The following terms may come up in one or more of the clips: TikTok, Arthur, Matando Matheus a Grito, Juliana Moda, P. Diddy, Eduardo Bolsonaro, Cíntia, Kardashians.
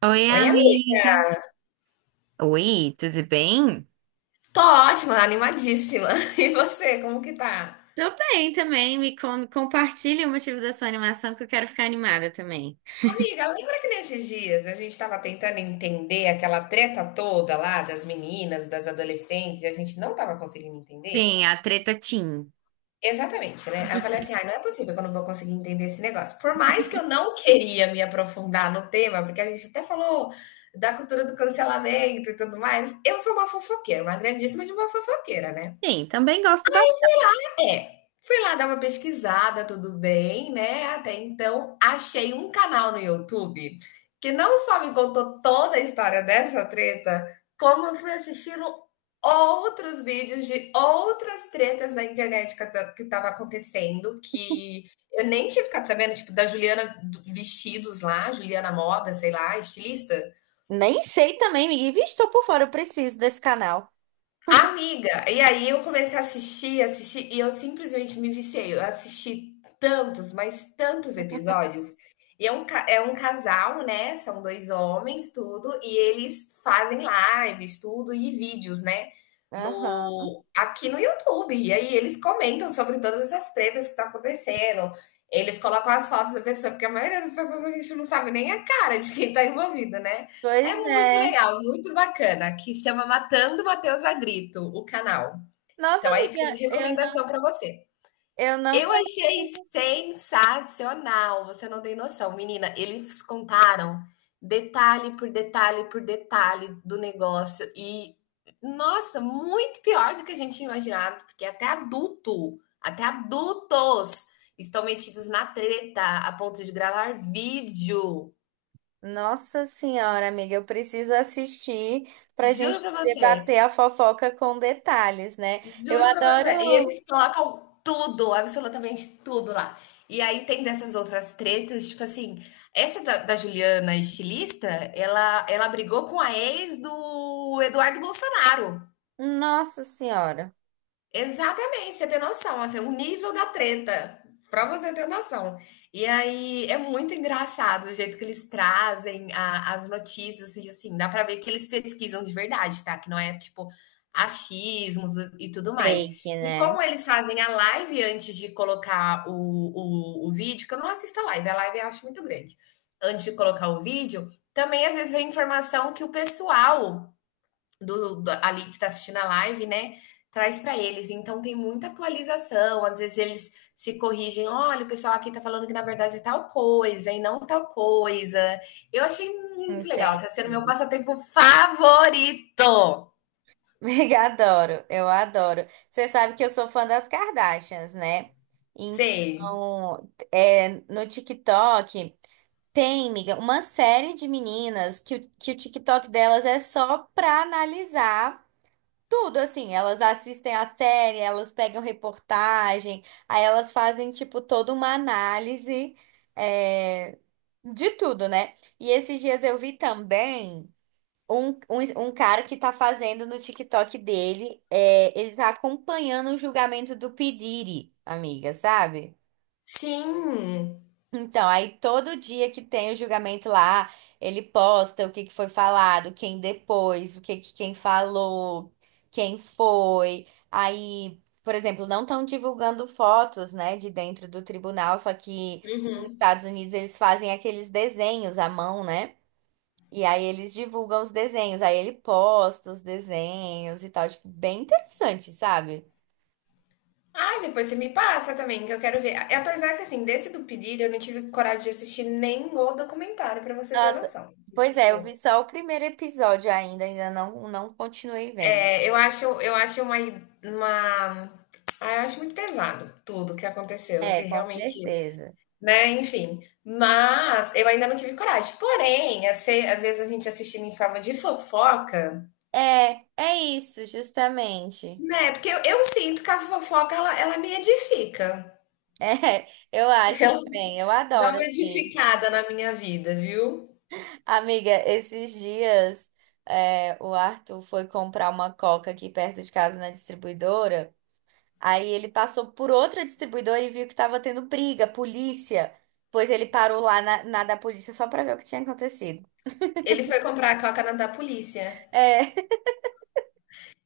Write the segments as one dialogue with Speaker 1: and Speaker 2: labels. Speaker 1: Oi,
Speaker 2: Oi, amiga.
Speaker 1: amiga. Oi, tudo bem?
Speaker 2: Tô ótima, animadíssima. E você, como que tá?
Speaker 1: Tô bem também, compartilhe o motivo da sua animação que eu quero ficar animada também.
Speaker 2: Amiga, lembra que nesses dias a gente tava tentando entender aquela treta toda lá das meninas, das adolescentes, e a gente não tava conseguindo entender?
Speaker 1: Sim, a treta Tim.
Speaker 2: Exatamente, né? Aí eu falei assim, ai, não é possível que eu não vou conseguir entender esse negócio. Por mais que eu não queria me aprofundar no tema, porque a gente até falou da cultura do cancelamento e tudo mais, eu sou uma fofoqueira, uma grandíssima de uma fofoqueira, né?
Speaker 1: Sim, também gosto bastante.
Speaker 2: É, fui lá dar uma pesquisada, tudo bem, né? Até então, achei um canal no YouTube que não só me contou toda a história dessa treta, como eu fui assistindo outros vídeos de outras tretas na internet que tava acontecendo, que eu nem tinha ficado sabendo, tipo, da Vestidos lá, Juliana Moda, sei lá, estilista.
Speaker 1: Nem sei também, amiga. Ih, Vixe, tô por fora, eu preciso desse canal.
Speaker 2: Amiga, e aí eu comecei a assistir, assistir, e eu simplesmente me viciei. Eu assisti tantos, mas tantos episódios. E é um casal, né? São dois homens, tudo, e eles fazem lives, tudo, e vídeos, né?
Speaker 1: Aham.
Speaker 2: No, aqui no YouTube. E aí eles comentam sobre todas essas tretas que tá acontecendo. Eles colocam as fotos da pessoa, porque a maioria das pessoas a gente não sabe nem a cara de quem tá envolvido, né?
Speaker 1: Pois
Speaker 2: É muito
Speaker 1: é.
Speaker 2: legal, muito bacana, que chama Matando Matheus a Grito, o canal.
Speaker 1: Nossa,
Speaker 2: Então aí fica de
Speaker 1: amiga,
Speaker 2: recomendação para você.
Speaker 1: eu não
Speaker 2: Eu
Speaker 1: conheço.
Speaker 2: achei sensacional, você não tem noção, menina. Eles contaram detalhe por detalhe por detalhe do negócio e nossa, muito pior do que a gente tinha imaginado, porque até adultos estão metidos na treta a ponto de gravar vídeo.
Speaker 1: Nossa senhora, amiga, eu preciso assistir pra
Speaker 2: Juro
Speaker 1: gente
Speaker 2: para você.
Speaker 1: debater a fofoca com detalhes, né? Eu
Speaker 2: Juro pra você. E
Speaker 1: adoro.
Speaker 2: eles colocam tudo, absolutamente tudo lá. E aí tem dessas outras tretas, tipo assim, essa da Juliana, estilista, ela brigou com a ex do Eduardo Bolsonaro.
Speaker 1: Nossa senhora.
Speaker 2: Exatamente, você tem noção, assim, o nível da treta, pra você ter noção. E aí é muito engraçado o jeito que eles trazem as notícias, e assim, dá pra ver que eles pesquisam de verdade, tá? Que não é tipo achismos e tudo mais.
Speaker 1: Fake,
Speaker 2: E
Speaker 1: né?
Speaker 2: como eles fazem a live antes de colocar o vídeo, que eu não assisto a live eu acho muito grande. Antes de colocar o vídeo, também às vezes vem informação que o pessoal ali que está assistindo a live, né? Traz para eles. Então tem muita atualização. Às vezes eles se corrigem. Olha, o pessoal aqui está falando que na verdade é tal coisa e não tal coisa. Eu achei muito legal.
Speaker 1: Entendi.
Speaker 2: Está sendo meu passatempo favorito.
Speaker 1: Adoro, eu adoro. Você sabe que eu sou fã das Kardashians, né?
Speaker 2: Sei.
Speaker 1: Então, no TikTok tem, miga, uma série de meninas que, que o TikTok delas é só pra analisar tudo, assim. Elas assistem a série, elas pegam reportagem, aí elas fazem, tipo, toda uma análise, é, de tudo, né? E esses dias eu vi também. Um cara que tá fazendo no TikTok dele, ele tá acompanhando o julgamento do P. Diddy, amiga, sabe?
Speaker 2: Sim.
Speaker 1: Então, aí todo dia que tem o julgamento lá, ele posta o que que foi falado, quem depois, o que que quem falou, quem foi. Aí, por exemplo, não estão divulgando fotos, né, de dentro do tribunal, só que nos
Speaker 2: Uhum.
Speaker 1: Estados Unidos eles fazem aqueles desenhos à mão, né? E aí eles divulgam os desenhos, aí ele posta os desenhos e tal, tipo, bem interessante, sabe?
Speaker 2: Ah, depois você me passa também, que eu quero ver. Apesar que, assim, desse do pedido, eu não tive coragem de assistir nem o documentário, para você ter
Speaker 1: Nossa,
Speaker 2: noção.
Speaker 1: pois é, eu
Speaker 2: Tipo,
Speaker 1: vi só o primeiro episódio ainda, ainda não, não continuei vendo.
Speaker 2: é, eu acho uma, ah, eu acho muito pesado tudo que aconteceu, se
Speaker 1: É, com
Speaker 2: realmente,
Speaker 1: certeza.
Speaker 2: né, enfim. Mas eu ainda não tive coragem. Porém, às vezes a gente assistindo em forma de fofoca,
Speaker 1: É, é isso, justamente.
Speaker 2: né? Porque eu sinto que a fofoca ela me edifica.
Speaker 1: É, eu acho
Speaker 2: Ela
Speaker 1: também, eu
Speaker 2: dá
Speaker 1: adoro,
Speaker 2: uma
Speaker 1: assim.
Speaker 2: edificada na minha vida, viu?
Speaker 1: Amiga, esses dias, o Arthur foi comprar uma coca aqui perto de casa na distribuidora. Aí ele passou por outra distribuidora e viu que estava tendo briga, polícia. Pois ele parou lá na da polícia só para ver o que tinha acontecido.
Speaker 2: Ele foi comprar a coca na da polícia.
Speaker 1: É.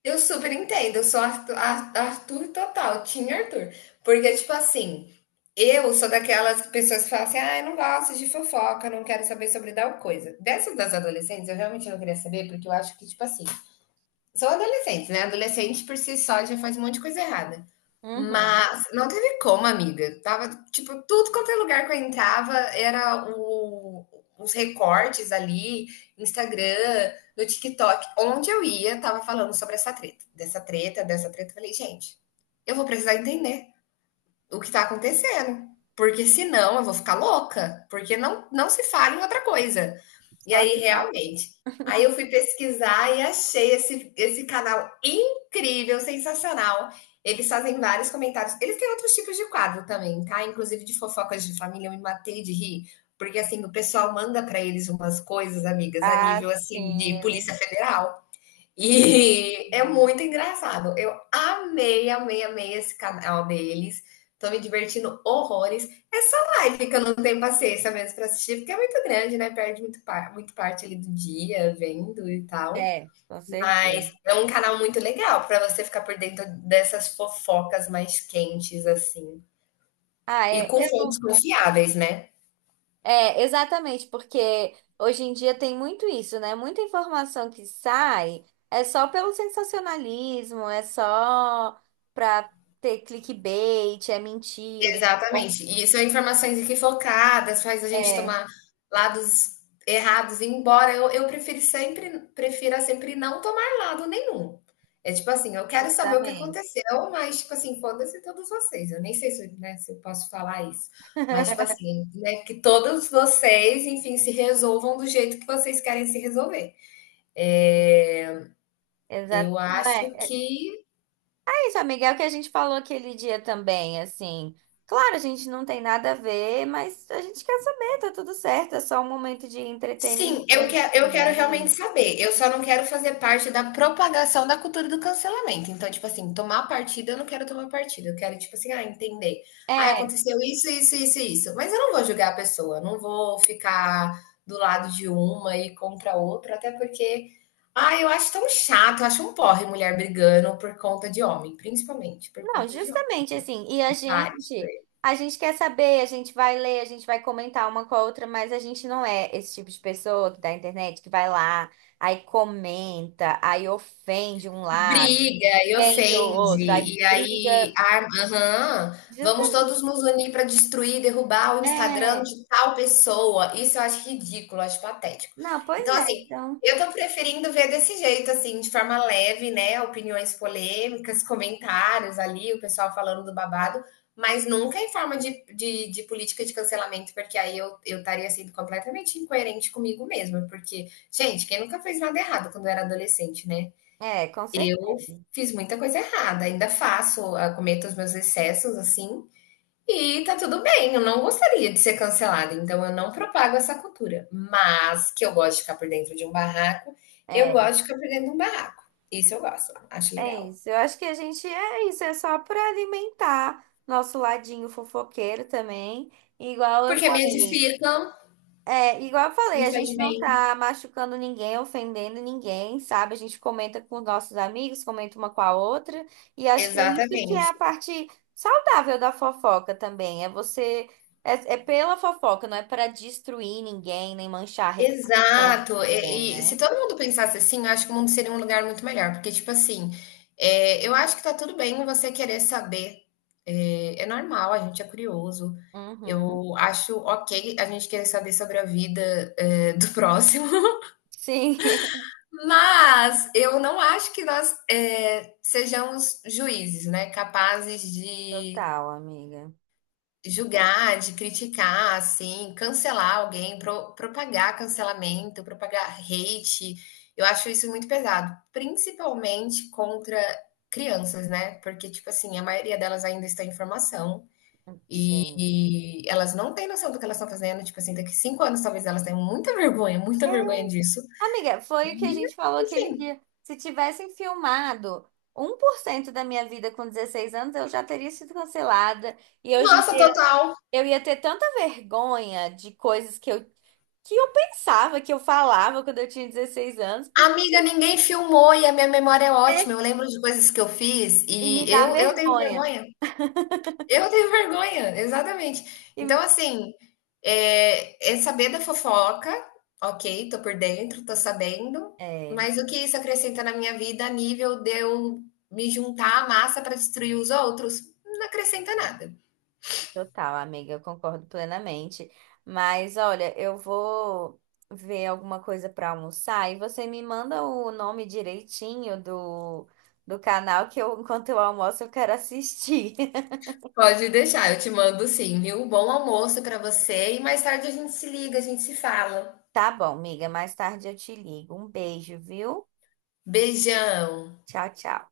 Speaker 2: Eu super entendo, eu sou Arthur total, Team Arthur. Porque, tipo assim, eu sou daquelas pessoas que falam assim, ah, eu não gosto de fofoca, não quero saber sobre tal coisa. Dessas das adolescentes, eu realmente não queria saber, porque eu acho que, tipo assim, são adolescentes, né? Adolescente por si só já faz um monte de coisa errada.
Speaker 1: Uhum.
Speaker 2: Mas não teve como, amiga. Tava, tipo, tudo quanto é lugar que eu entrava era os recortes ali, Instagram, no TikTok. Onde eu ia, tava falando sobre essa treta. Dessa treta, dessa treta. Eu falei, gente, eu vou precisar entender o que está acontecendo. Porque senão eu vou ficar louca, porque não se fala em outra coisa. E
Speaker 1: Só
Speaker 2: aí,
Speaker 1: se faz.
Speaker 2: realmente, aí eu fui pesquisar e achei esse canal incrível, sensacional. Eles fazem vários comentários. Eles têm outros tipos de quadro também, tá? Inclusive de fofocas de família, eu me matei de rir. Porque, assim, o pessoal manda para eles umas coisas, amigas, a
Speaker 1: Ah,
Speaker 2: nível, assim,
Speaker 1: sim,
Speaker 2: de
Speaker 1: eles
Speaker 2: Polícia Federal. E é
Speaker 1: entendem.
Speaker 2: muito engraçado. Eu amei, amei, amei esse canal deles. Tô me divertindo horrores. Essa live que eu não tenho paciência mesmo pra assistir, porque é muito grande, né? Perde muito, muito parte ali do dia vendo e tal.
Speaker 1: É, com certeza.
Speaker 2: Mas é um canal muito legal pra você ficar por dentro dessas fofocas mais quentes, assim.
Speaker 1: Ah,
Speaker 2: E
Speaker 1: é,
Speaker 2: com fontes
Speaker 1: eu-
Speaker 2: confiáveis, né?
Speaker 1: é, exatamente, porque hoje em dia tem muito isso, né? Muita informação que sai é só pelo sensacionalismo, é só pra ter clickbait, é mentira. Bom,
Speaker 2: Exatamente. E são informações equivocadas, faz a gente
Speaker 1: é.
Speaker 2: tomar lados errados, embora eu, prefira sempre não tomar lado nenhum. É tipo assim, eu quero saber o que
Speaker 1: Justamente.
Speaker 2: aconteceu, mas tipo assim, foda-se todos vocês. Eu nem sei se, né, se eu posso falar isso. Mas tipo assim, né, que todos vocês, enfim, se resolvam do jeito que vocês querem se resolver. É,
Speaker 1: Exato.
Speaker 2: eu acho
Speaker 1: É,
Speaker 2: que
Speaker 1: é isso, amiga, é o que a gente falou aquele dia também, assim. Claro, a gente não tem nada a ver, mas a gente quer saber, tá tudo certo, é só um momento de entretenimento
Speaker 2: sim, eu quero realmente
Speaker 1: também.
Speaker 2: saber. Eu só não quero fazer parte da propagação da cultura do cancelamento. Então, tipo assim, tomar partido, eu não quero tomar partido. Eu quero, tipo assim, ah, entender. Ah,
Speaker 1: É,
Speaker 2: aconteceu isso, isso, isso, e isso. Mas eu não vou julgar a pessoa, não vou ficar do lado de uma e contra a outra, até porque, ah, eu acho tão chato, eu acho um porre mulher brigando por conta de homem, principalmente por
Speaker 1: não,
Speaker 2: conta de homem.
Speaker 1: justamente assim.
Speaker 2: Tem vários.
Speaker 1: A gente quer saber, a gente vai ler, a gente vai comentar uma com a outra, mas a gente não é esse tipo de pessoa que da internet que vai lá, aí comenta, aí ofende um lado,
Speaker 2: Briga e
Speaker 1: ofende o outro,
Speaker 2: ofende,
Speaker 1: aí
Speaker 2: e aí,
Speaker 1: briga.
Speaker 2: ah, aham, vamos
Speaker 1: Justamente.
Speaker 2: todos nos unir para destruir, derrubar o Instagram de tal pessoa. Isso eu acho ridículo, acho patético.
Speaker 1: Não, pois
Speaker 2: Então,
Speaker 1: é,
Speaker 2: assim,
Speaker 1: então.
Speaker 2: eu tô preferindo ver desse jeito, assim, de forma leve, né? Opiniões polêmicas, comentários ali, o pessoal falando do babado, mas nunca em forma de política de cancelamento, porque aí eu estaria sendo completamente incoerente comigo mesma. Porque, gente, quem nunca fez nada errado quando era adolescente, né?
Speaker 1: É, com certeza.
Speaker 2: Eu fiz muita coisa errada, ainda faço, ah, cometo os meus excessos, assim, e tá tudo bem. Eu não gostaria de ser cancelada, então eu não propago essa cultura. Mas que eu gosto de ficar por dentro de um barraco, eu
Speaker 1: É,
Speaker 2: gosto de ficar por dentro de um barraco. Isso eu gosto, acho
Speaker 1: é
Speaker 2: legal.
Speaker 1: isso. Eu acho que a gente é isso, é só para alimentar nosso ladinho fofoqueiro também. Igual eu
Speaker 2: Porque me
Speaker 1: falei.
Speaker 2: edifica,
Speaker 1: É, igual eu falei,
Speaker 2: me
Speaker 1: a
Speaker 2: faz
Speaker 1: gente não
Speaker 2: bem.
Speaker 1: tá machucando ninguém, ofendendo ninguém, sabe? A gente comenta com os nossos amigos, comenta uma com a outra, e acho que é isso que é a
Speaker 2: Exatamente.
Speaker 1: parte saudável da fofoca também. É você é, é pela fofoca, não é para destruir ninguém, nem manchar a reputação
Speaker 2: Exato.
Speaker 1: de ninguém,
Speaker 2: E se
Speaker 1: né?
Speaker 2: todo mundo pensasse assim, eu acho que o mundo seria um lugar muito melhor. Porque, tipo assim, é, eu acho que tá tudo bem você querer saber. É, é normal, a gente é curioso.
Speaker 1: Uhum.
Speaker 2: Eu acho ok a gente querer saber sobre a vida, é, do próximo.
Speaker 1: Sim,
Speaker 2: Mas eu não acho que nós, é, sejamos juízes, né? Capazes de
Speaker 1: total, amiga.
Speaker 2: julgar, de criticar, assim, cancelar alguém, propagar cancelamento, propagar hate. Eu acho isso muito pesado, principalmente contra crianças, né? Porque, tipo assim, a maioria delas ainda está em formação e,
Speaker 1: Sim.
Speaker 2: e elas não têm noção do que elas estão fazendo. Tipo assim, daqui 5 anos talvez elas tenham muita vergonha disso.
Speaker 1: Amiga, foi o que a
Speaker 2: E,
Speaker 1: gente falou aquele
Speaker 2: enfim,
Speaker 1: dia. Se tivessem filmado 1% da minha vida com 16 anos, eu já teria sido cancelada. E hoje em
Speaker 2: nossa,
Speaker 1: dia
Speaker 2: total.
Speaker 1: eu ia ter tanta vergonha de coisas que eu pensava, que eu falava quando eu tinha 16 anos, porque,
Speaker 2: Amiga, ninguém filmou e a minha memória é ótima.
Speaker 1: é,
Speaker 2: Eu lembro de coisas que eu fiz
Speaker 1: e me
Speaker 2: e
Speaker 1: dá
Speaker 2: eu tenho
Speaker 1: vergonha.
Speaker 2: vergonha. Eu tenho vergonha, exatamente.
Speaker 1: E,
Speaker 2: Então, assim, é, é saber da fofoca, ok, tô por dentro, tô sabendo,
Speaker 1: é.
Speaker 2: mas o que isso acrescenta na minha vida a nível de eu me juntar à massa para destruir os outros? Não acrescenta nada.
Speaker 1: Total, amiga, eu concordo plenamente. Mas olha, eu vou ver alguma coisa para almoçar e você me manda o nome direitinho do, do canal que eu, enquanto eu almoço, eu quero assistir.
Speaker 2: Pode deixar, eu te mando sim, viu? Bom almoço para você e mais tarde a gente se liga, a gente se fala.
Speaker 1: Tá bom, amiga, mais tarde eu te ligo. Um beijo, viu?
Speaker 2: Beijão.
Speaker 1: Tchau, tchau.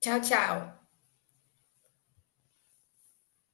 Speaker 2: Tchau, tchau.